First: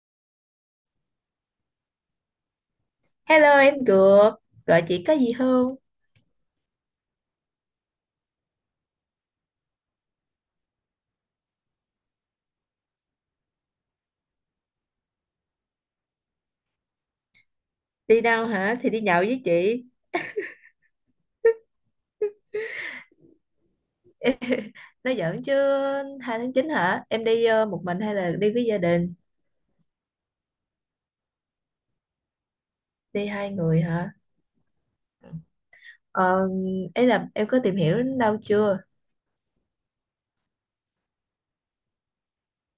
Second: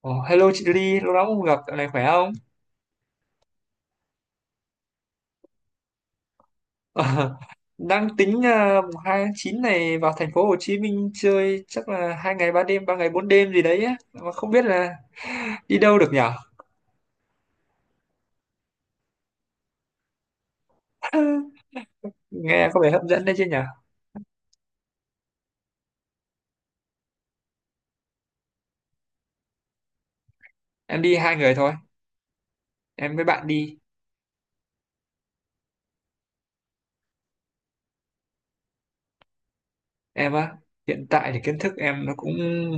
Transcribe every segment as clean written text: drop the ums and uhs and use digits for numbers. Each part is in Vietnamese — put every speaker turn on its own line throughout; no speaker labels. Ồ, hello chị Ly, lâu lắm không gặp, dạo này khỏe không?
Hello em Cược, gọi chị có gì không?
Đang tính mùng 2 tháng 9 này vào thành phố Hồ Chí Minh chơi chắc là hai ngày ba đêm, ba ngày bốn đêm gì đấy á. Mà không biết là đi đâu được nhở?
Đi đâu hả? Thì đi nhậu với chị.
Nghe có vẻ hấp dẫn đấy chứ nhở?
Nói giỡn chứ 2/9 hả? Em đi một mình hay là đi với gia đình?
Em đi hai người thôi, em với
Đi
bạn
hai
đi.
người hả? Ờ, ấy là em có tìm hiểu đến đâu chưa?
Em á, hiện tại thì kiến thức em nó cũng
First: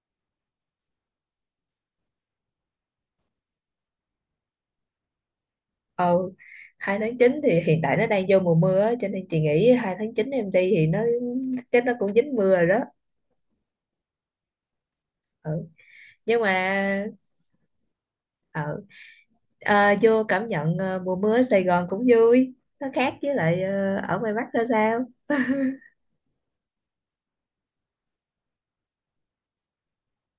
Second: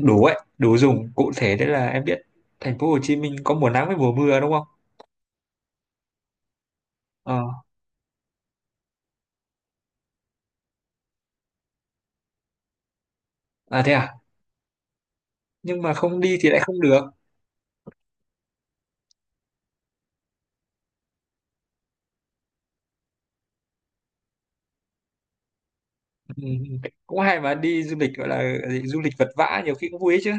đủ ấy, đủ dùng. Cụ thể đấy là em biết thành phố Hồ Chí Minh có mùa nắng với mùa mưa đúng không?
Ờ, 2 tháng chín
Ờ,
thì hiện tại nó đang vô mùa mưa á, cho nên chị nghĩ 2/9 em đi thì nó chắc nó cũng dính mưa rồi đó.
à thế à?
Ừ.
Nhưng mà không đi
Nhưng
thì lại không được.
mà ờ, vô cảm nhận mùa mưa ở Sài Gòn cũng vui. Nó khác với lại ở ngoài Bắc ra sao?
Ừ, ừ, cũng hay mà đi du lịch gọi là gì, du lịch vật vã nhiều khi cũng vui ấy chứ.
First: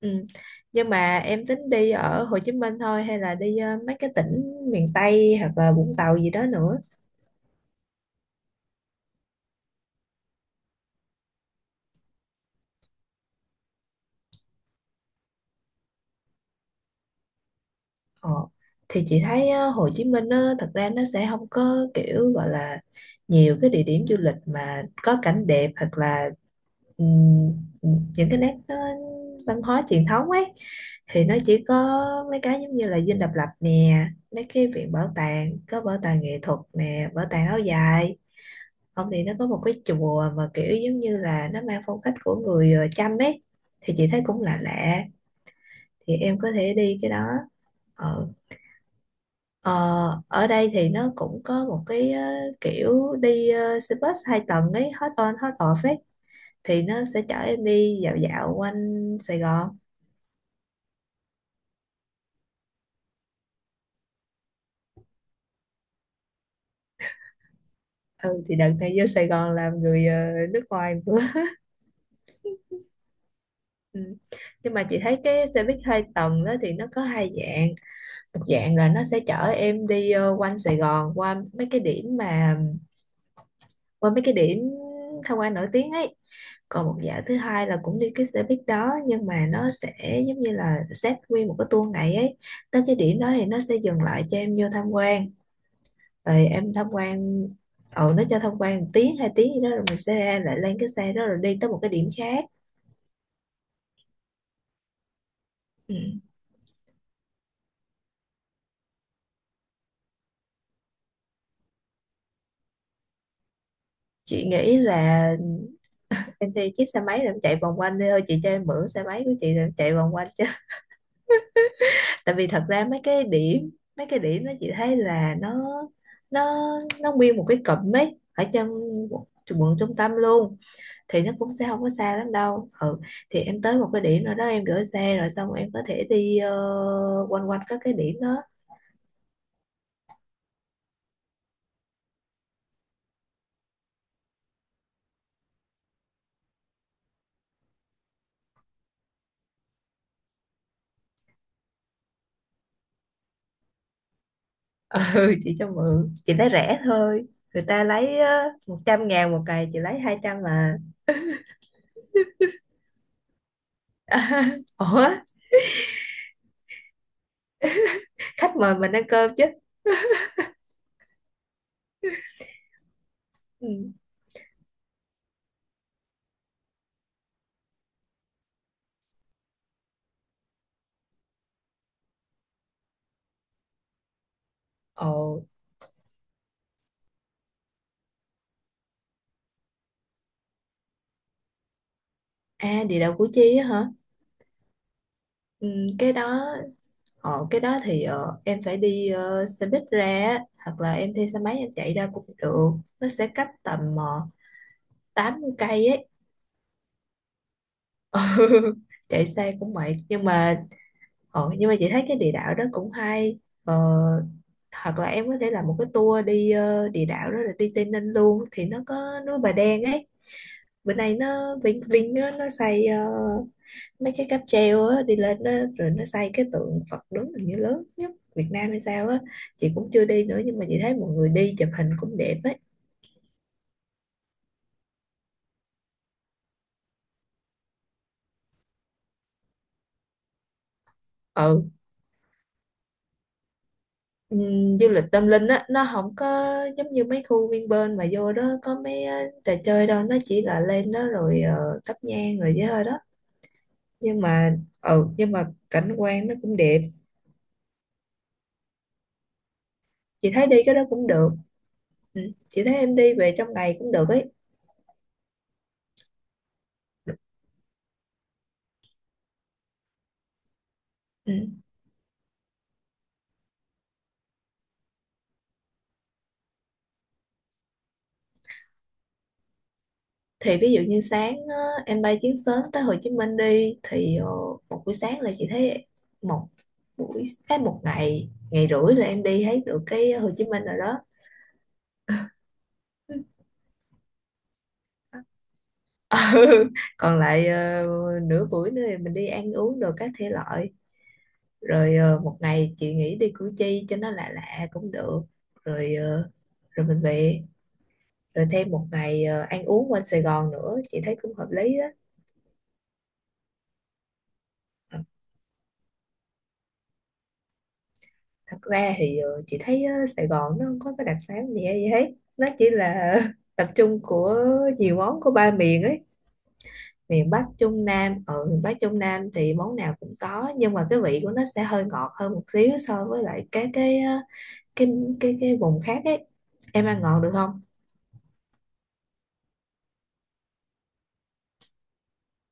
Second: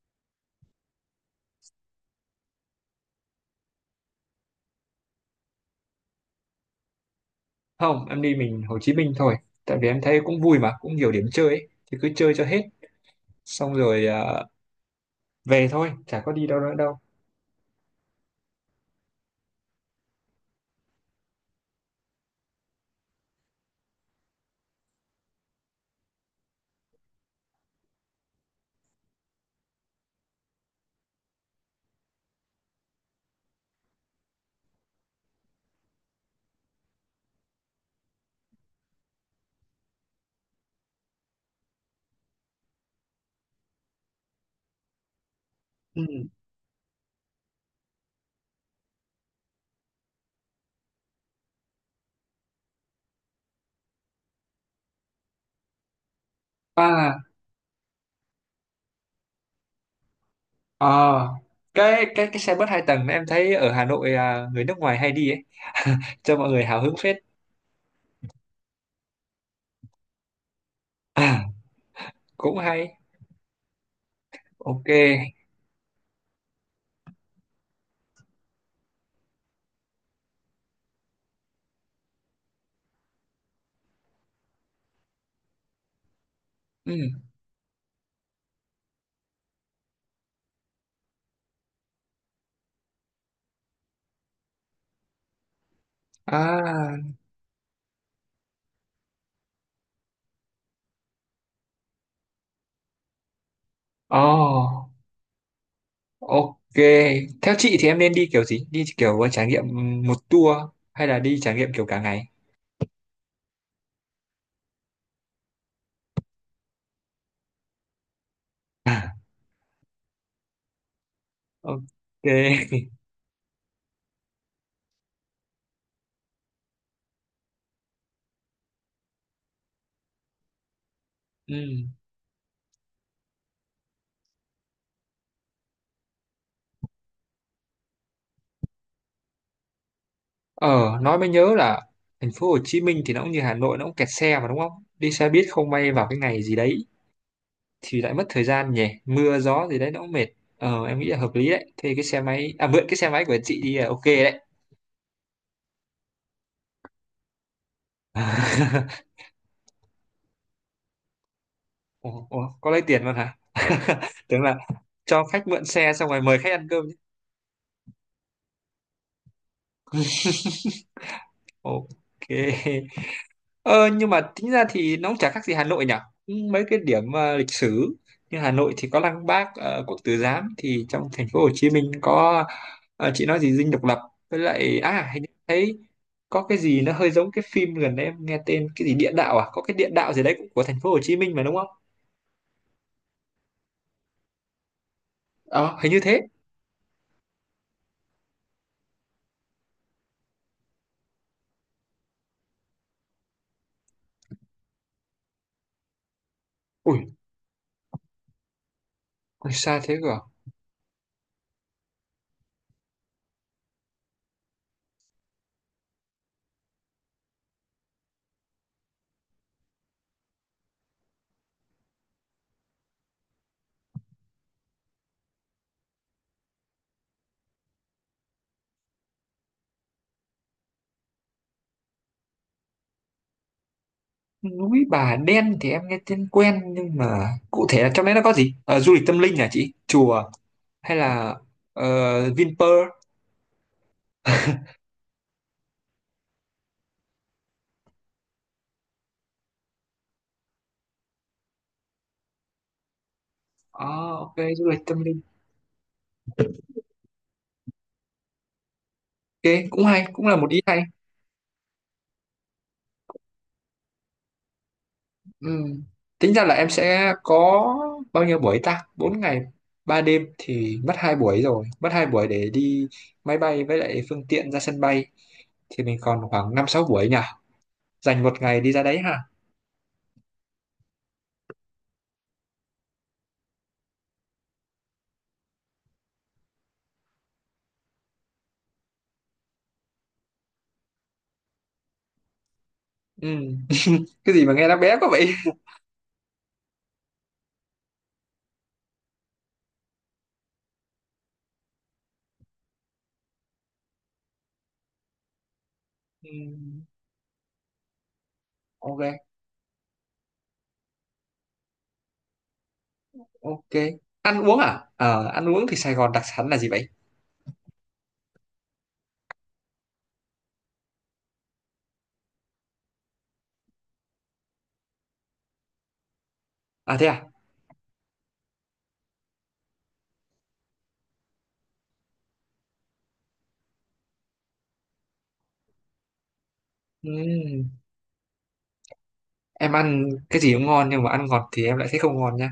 Ừ. Nhưng mà em tính đi ở Hồ Chí Minh thôi hay là đi mấy cái tỉnh miền Tây hoặc là Vũng Tàu gì đó nữa?
Không, em đi mình Hồ Chí Minh thôi, tại vì em thấy cũng vui mà cũng nhiều điểm chơi ấy. Thì cứ chơi cho hết xong rồi về thôi, chả có đi đâu nữa đâu.
Ờ, thì chị thấy á, Hồ Chí Minh á, thật ra nó sẽ không có kiểu gọi là nhiều cái địa điểm du lịch mà có cảnh đẹp hoặc là ừm, những cái nét văn hóa truyền thống ấy thì nó chỉ có mấy cái giống như là Dinh Độc Lập nè, mấy cái viện bảo tàng có bảo tàng nghệ thuật nè bảo tàng áo dài, không thì nó có một cái chùa mà kiểu giống như là nó mang phong cách của người Chăm ấy thì chị thấy cũng lạ lạ,
Ừ.
thì em có thể đi cái đó. Ờ, ờ, ở đây thì nó cũng có một cái kiểu đi xe bus hai tầng ấy, hot on hot off ấy, thì nó
À,
sẽ chở em đi dạo dạo quanh Sài Gòn.
à, cái xe bus hai tầng em thấy ở Hà Nội à, người nước ngoài hay đi ấy. Cho mọi người hào hứng phết.
Ừ thì đợt này vô Sài Gòn làm người nước ngoài nữa
À, cũng hay.
ừ. Nhưng mà
Ok.
chị thấy cái xe buýt hai tầng đó thì nó có hai dạng, một dạng là nó sẽ chở em đi quanh Sài Gòn qua mấy cái điểm, mà qua mấy cái điểm tham quan nổi tiếng ấy. Còn
Ừ.
một dạo thứ hai là cũng đi cái xe buýt đó nhưng mà nó sẽ giống như là xếp nguyên một cái tour ngày ấy, tới cái điểm đó thì nó sẽ dừng lại cho em vô tham quan rồi em tham
À.
quan, ừ nó cho tham quan một tiếng hai tiếng gì đó rồi mình sẽ ra lại lên cái xe đó rồi đi tới một cái điểm khác.
Oh.
Ừ.
Ok, theo chị thì em nên đi kiểu gì? Đi kiểu trải nghiệm một tour hay là đi trải nghiệm kiểu cả ngày?
Chị nghĩ là em thuê chiếc xe máy rồi em chạy vòng quanh đi thôi, chị cho em mượn xe máy của chị rồi em chạy vòng quanh,
Ok.
tại vì thật ra mấy cái điểm nó chị thấy là nó nó nguyên một cái cụm ấy ở trong quận quận trung tâm luôn, thì nó cũng
Ừ.
sẽ không có xa lắm đâu, ừ thì em tới một cái điểm nào đó em gửi xe rồi xong em có thể đi quanh quanh các cái điểm đó.
Ờ, nói mới nhớ là thành phố Hồ Chí Minh thì nó cũng như Hà Nội, nó cũng kẹt xe mà đúng không? Đi xe buýt không may vào cái ngày gì đấy thì lại mất thời gian nhỉ? Mưa gió gì đấy nó cũng mệt. Ờ, em nghĩ là hợp lý đấy. Thế cái xe máy, à mượn cái xe máy của chị đi là ok đấy.
Ừ chị cho mượn chị lấy rẻ thôi, người ta lấy một trăm ngàn một cày chị lấy 200 mà.
Ủa, có lấy tiền luôn hả? Tưởng là
Ủa,
cho khách mượn xe xong rồi mời khách ăn cơm chứ.
khách mời mình ăn cơm chứ.
Ok. Ờ,
Ừ.
nhưng mà tính ra thì nó cũng chả khác gì Hà Nội nhỉ? Mấy cái điểm lịch sử như Hà Nội thì có Lăng Bác, Quốc Tử Giám, thì trong thành phố Hồ Chí Minh có ờ, chị nói gì Dinh Độc Lập, với lại à
Ồ.
hình như thấy có cái gì nó hơi giống cái phim gần đây em nghe tên cái gì địa đạo à? Có cái địa đạo gì đấy cũng của thành phố Hồ Chí Minh mà đúng không?
À địa đạo Củ Chi á hả, ừ,
Ờ, hình như
cái
thế.
đó. Ờ, cái đó thì em phải đi xe buýt ra á, hoặc là em thuê xe máy em chạy ra cũng được, nó sẽ cách tầm 80 cây ấy.
Ui,
Ừ, chạy
ui
xe
xa
cũng
thế
mệt
cơ à?
nhưng mà nhưng mà chị thấy cái địa đạo đó cũng hay. Ờ, hoặc là em có thể làm một cái tour đi địa đạo đó rồi đi Tây Ninh luôn thì nó có núi Bà Đen ấy, bữa nay nó Vinh Vinh á, nó xây mấy cái cáp treo á đi lên đó, rồi nó xây cái tượng Phật đứng hình như lớn nhất Việt Nam hay sao á, chị cũng chưa đi nữa nhưng mà chị thấy mọi người đi chụp hình cũng đẹp ấy.
Núi Bà Đen thì em nghe tên quen nhưng mà cụ thể là trong đấy nó có gì? Ờ, du lịch tâm linh à chị? Chùa hay là
Ừ,
Vinpearl.
du lịch tâm linh á nó không có giống như mấy khu Vinpearl mà vô đó có mấy trò chơi đâu, nó chỉ là lên đó rồi thắp nhang rồi với thôi đó, nhưng
À, ok,
mà
du lịch tâm
ừ
linh.
nhưng mà cảnh quan nó cũng đẹp.
Ok, cũng hay, cũng
Chị
là
thấy
một
đi
ý
cái đó
hay.
cũng được, ừ, chị thấy em đi về trong ngày cũng được ấy.
Ừ. Tính ra là em sẽ có bao nhiêu buổi ta? 4 ngày, 3 đêm thì mất 2 buổi rồi.
Ừ.
Mất 2 buổi để đi máy bay với lại phương tiện ra sân bay. Thì mình còn khoảng năm sáu buổi nhỉ? Dành một ngày đi ra đấy ha.
Thì ví dụ như sáng á, em bay chuyến sớm tới Hồ Chí Minh đi thì một buổi sáng là chị thấy một buổi một ngày ngày rưỡi là em đi thấy được cái Hồ Chí Minh rồi đó.
Ừ. Cái gì mà nghe nó bé quá vậy?
Ừ. Còn lại nửa buổi nữa thì mình đi ăn uống đồ các thể loại, rồi một ngày chị nghĩ đi Củ Chi cho nó lạ lạ cũng được, rồi ờ,
Ừ.
rồi mình về rồi thêm một
Ok,
ngày ăn uống quanh Sài Gòn nữa chị thấy cũng hợp lý đó.
ok. Ăn uống à? Ờ, ăn uống thì Sài Gòn đặc sản là gì vậy?
Thật ra thì chị thấy Sài Gòn nó không có cái đặc sản gì hay gì hết, nó chỉ là tập trung của nhiều món của ba miền ấy,
À thế à?
miền Bắc Trung Nam. Ở miền Bắc Trung Nam thì món nào cũng có nhưng mà cái vị của nó sẽ hơi ngọt hơn một xíu so với lại các cái cái cái vùng khác ấy, em ăn
Ừ.
ngọt được không.
Em ăn cái gì cũng ngon nhưng mà ăn ngọt thì em lại thấy không ngon nha.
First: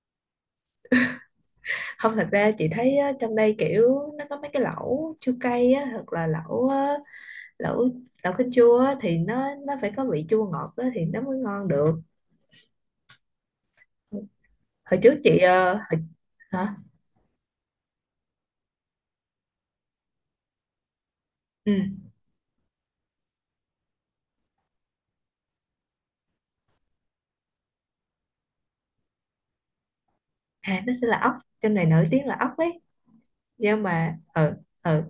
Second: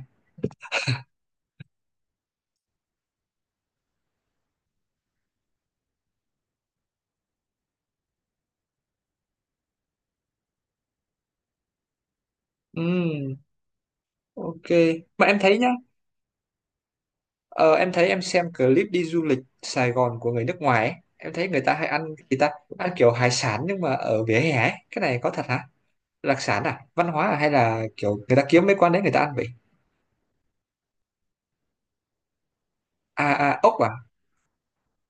Không, thật ra chị thấy trong đây kiểu nó có mấy cái lẩu chua cay á, hoặc là lẩu ờ, lẩu lẩu kinh chua á, thì nó phải có vị chua ngọt đó thì nó mới ngon được. Ừ.
Ừ. Ok,
Hồi trước
mà em
chị
thấy nhá,
hồi, hả,
ờ, em thấy em xem clip đi du lịch Sài Gòn của người nước ngoài ấy, em thấy người
ừ.
ta hay ăn gì ta, ăn kiểu hải sản nhưng mà ở vỉa hè ấy, cái này có thật hả? Đặc sản à? Văn hóa à? Hay là kiểu người ta kiếm mấy quán đấy người ta ăn vậy?
À nó sẽ là ốc, trong này nổi tiếng là ốc ấy,
À, à, ốc
nhưng
à?
mà ừ, ừ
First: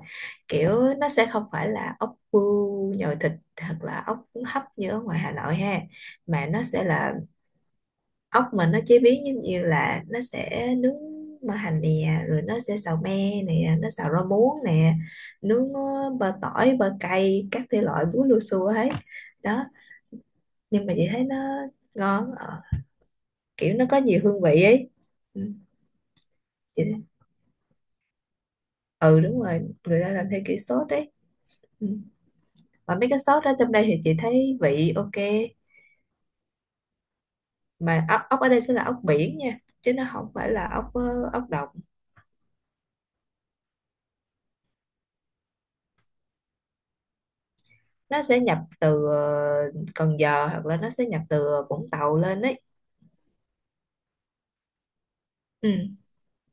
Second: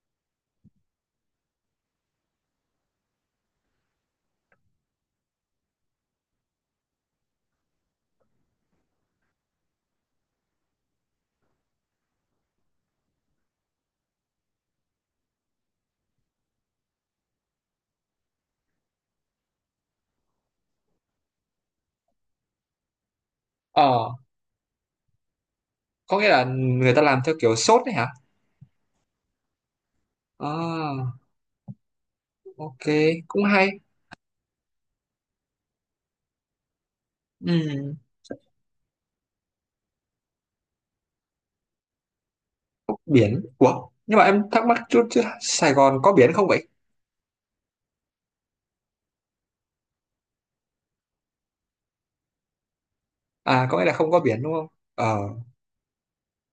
kiểu nó sẽ không phải là ốc bươu nhồi thịt hoặc là ốc cuốn hấp như ở ngoài Hà Nội ha, mà nó sẽ là ốc mà nó chế biến giống như là nó sẽ nướng mỡ hành nè, rồi nó sẽ xào me nè, nó xào rau muống nè, nướng bơ tỏi bơ cay các thể loại, bún lua xua hết đó, nhưng mà chị thấy nó ngon, kiểu nó có
Ờ,
nhiều hương vị ấy. Ừ.
có nghĩa là
Chị,
người ta làm theo kiểu sốt đấy hả?
ừ đúng rồi, người ta làm theo kiểu sốt đấy.
À,
Ừ.
ok,
Mà mấy cái
cũng
sốt đó
hay.
trong đây thì chị thấy vị ok,
Ừ,
mà ốc ốc ở đây sẽ là ốc biển nha, chứ nó không phải là ốc ốc đồng,
ốc biển. Ủa, nhưng mà em thắc mắc chút chứ Sài Gòn có biển không vậy?
nó sẽ nhập từ Cần Giờ hoặc là nó sẽ nhập từ Vũng Tàu lên đấy.
À, có nghĩa là không có biển đúng không? Ờ,
Ừ.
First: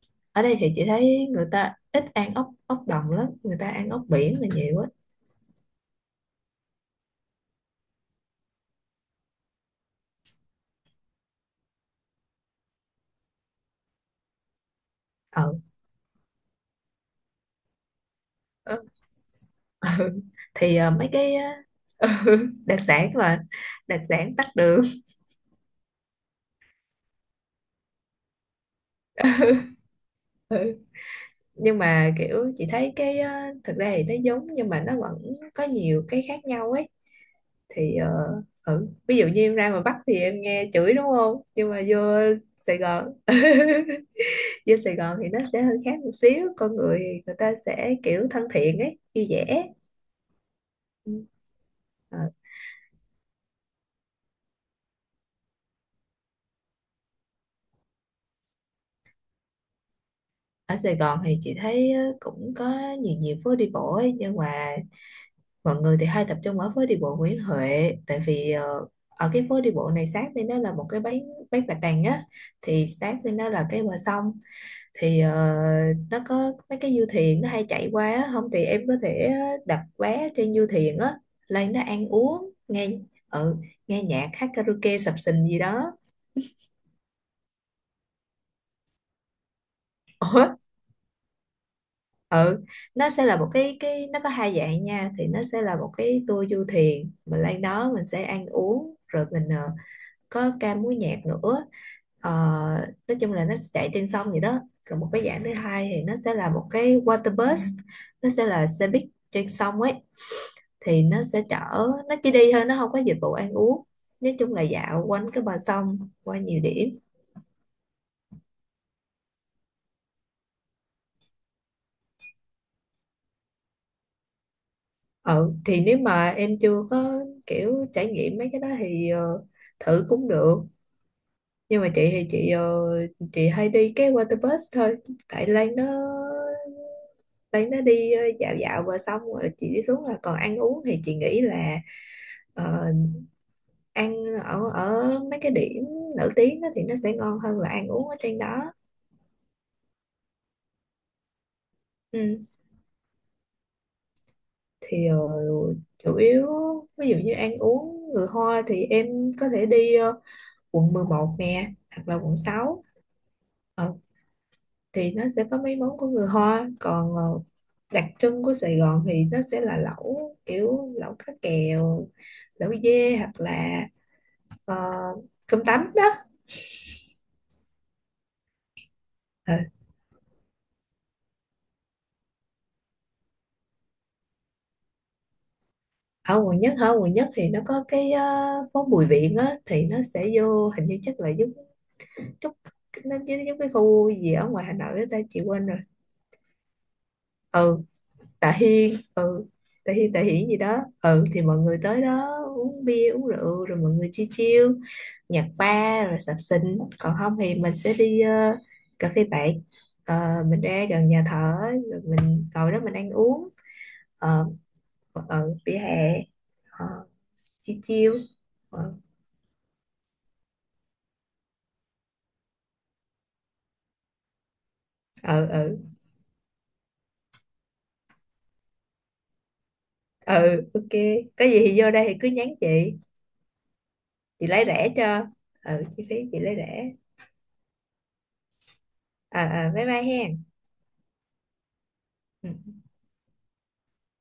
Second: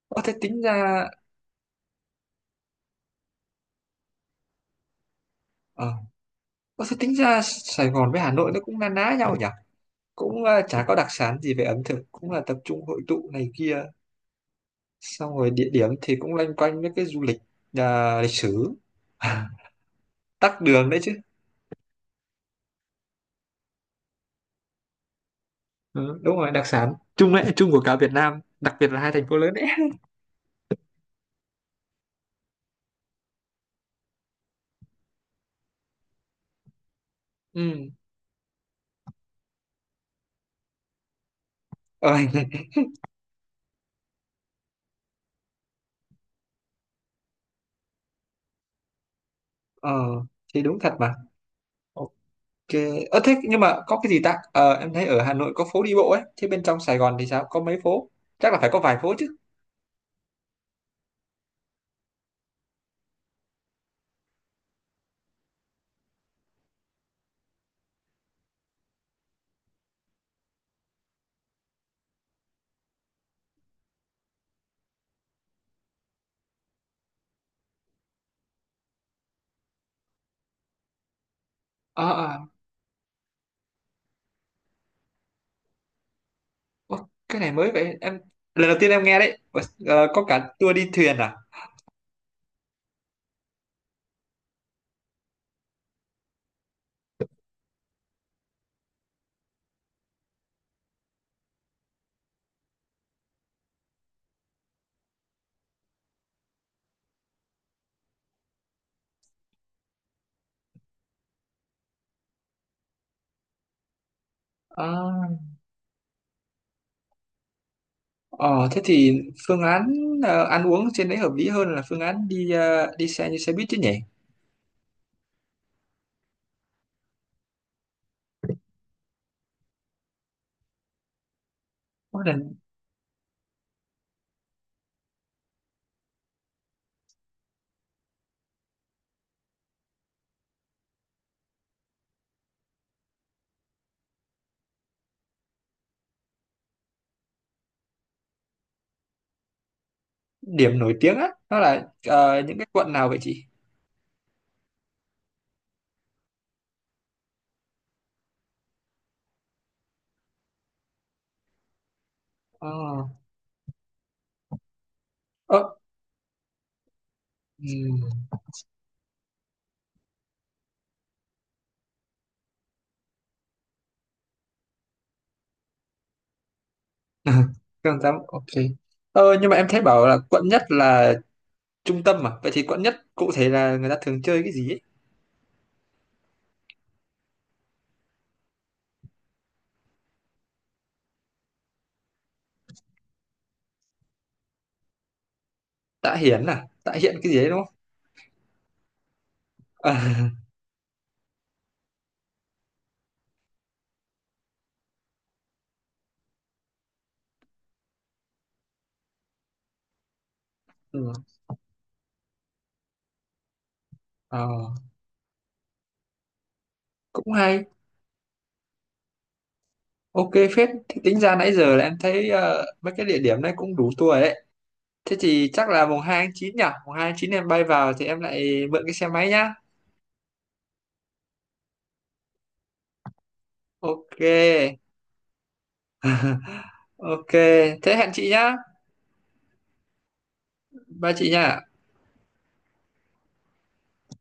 có thế
Ở đây
tính
thì chị
ra...
thấy người ta ít ăn ốc ốc đồng lắm, người ta ăn ốc biển là nhiều á.
Ờ, ủa, thế tính ra Sài Gòn với Hà Nội nó cũng na ná nhau nhỉ? Cũng ờ, chả có đặc sản gì về ẩm thực, cũng là tập trung hội tụ này kia. Xong rồi
Ừ.
địa điểm thì cũng loanh quanh với cái du lịch, à, lịch sử.
Ừ. Ừ.
Tắc
Thì
đường đấy
mấy
chứ.
cái ờ, đặc sản mà, đặc sản tắt đường.
Ừ, đúng rồi, đặc sản chung đấy, chung của cả Việt Nam, đặc biệt là hai thành phố lớn đấy.
Ừ. Nhưng mà kiểu chị thấy cái thực ra thì nó giống nhưng mà nó vẫn có nhiều cái khác nhau ấy,
Ừ.
thì ừ. Ví dụ như em ra ngoài Bắc thì em nghe chửi đúng không, nhưng mà vô
Ờ,
Sài Gòn vô Sài Gòn thì nó sẽ hơi khác một xíu, con người thì người ta sẽ kiểu thân thiện ấy, vui vẻ.
ờ, thì đúng thật mà.
Ừ. Ờ,
Ok. Ờ thế nhưng mà có cái gì ta? Ờ, em thấy ở Hà Nội có phố đi bộ ấy, thế bên trong Sài Gòn thì sao? Có mấy phố? Chắc là phải có vài phố chứ.
ở Sài Gòn thì chị thấy cũng có nhiều nhiều phố đi bộ ấy, nhưng mà mọi người thì hay tập trung ở phố đi bộ Nguyễn Huệ, tại vì ở cái phố đi bộ này sát bên đó là một cái bãi, bạch đằng á, thì sát bên đó là cái bờ sông, thì nó có mấy cái du thuyền nó hay chạy qua á, không thì em có thể đặt vé trên du thuyền á, lên đó ăn
Ờ ờ.
uống nghe, ừ, nghe nhạc hát karaoke sập sình gì đó.
Ủa, cái này mới vậy em, lần đầu tiên em nghe đấy. Ủa, ờ, có
Ủa?
cả tour đi thuyền à.
Ừ nó sẽ là một cái nó có hai dạng nha, thì nó sẽ là một cái tour du thuyền mình lên đó mình sẽ ăn uống rồi mình có ca múa nhạc nữa. Ờ, nói chung là nó sẽ chạy trên sông vậy đó. Còn một cái dạng thứ hai thì nó sẽ là một cái water bus, nó sẽ là xe buýt trên sông ấy, thì nó sẽ chở, nó chỉ đi thôi nó không có dịch vụ ăn uống, nói chung là dạo quanh
À,
cái bờ sông qua nhiều điểm.
ờ thế thì phương án ăn uống trên đấy hợp lý hơn là phương án đi đi xe như xe buýt chứ nhỉ.
Ừ thì nếu mà em chưa có kiểu trải nghiệm mấy cái đó thì thử cũng được, nhưng mà chị
Có
thì
là
chị chị hay đi cái water bus thôi, tại Lan nó đấy nó đi dạo dạo và xong rồi chị đi xuống, là còn ăn uống thì chị nghĩ là ờ, ăn ở ở mấy cái điểm nổi tiếng đó thì nó sẽ ngon hơn là ăn uống ở trên đó.
điểm nổi tiếng á nó là
Ừ.
những cái quận nào vậy chị?
Thì chủ yếu ví dụ như ăn uống người Hoa thì em có thể đi quận 11 nè hoặc là quận
Ờ
sáu Ờ, thì nó sẽ có
ờ,
mấy món của người Hoa, còn đặc
ừm.
trưng của Sài Gòn thì nó sẽ là lẩu, kiểu lẩu cá kèo, lẩu dê, hoặc là ờ, cơm tấm đó.
Không dám, ok. Ờ nhưng
Ờ,
mà em thấy bảo là quận nhất là trung tâm mà, vậy thì quận nhất cụ thể là người ta thường chơi cái gì ấy?
ở quận nhất hả, quận nhất thì nó có cái phố Bùi Viện á, thì nó sẽ vô hình như chắc là giống chút, nó giống giống cái khu gì ở ngoài Hà Nội á ta, chị quên rồi,
Tạ Hiển à, Tạ Hiện cái gì đấy đúng không?
ừ Tạ Hiên, ừ Tạ Hiên Tạ Hiển gì đó, ừ thì mọi người tới đó uống bia uống rượu rồi mọi người chill chill nhạc bar rồi sập sình, còn không thì mình sẽ đi cà phê bạn. Ờ, mình ra gần
Ừ.
nhà thờ á, rồi mình ngồi đó mình ăn uống
Ờ,
ờ, vỉa hè, ờ,
cũng hay.
chill chill. Ờ,
Ok phết, thì tính ra nãy giờ là em thấy mấy cái địa điểm này cũng đủ tour rồi đấy. Thế
ừ,
thì chắc
ừ,
là mùng 2 tháng 9 nhỉ? Mùng 2 tháng 9 em bay vào thì em lại mượn cái xe máy nhá.
ừ ok, có gì thì vô đây thì cứ nhắn chị
Ok,
chị lấy rẻ cho, ừ chi phí chị lấy rẻ.
ok. Thế hẹn chị nhá.
À, à bye bye hen.
Ba chị nhá.
Ừ.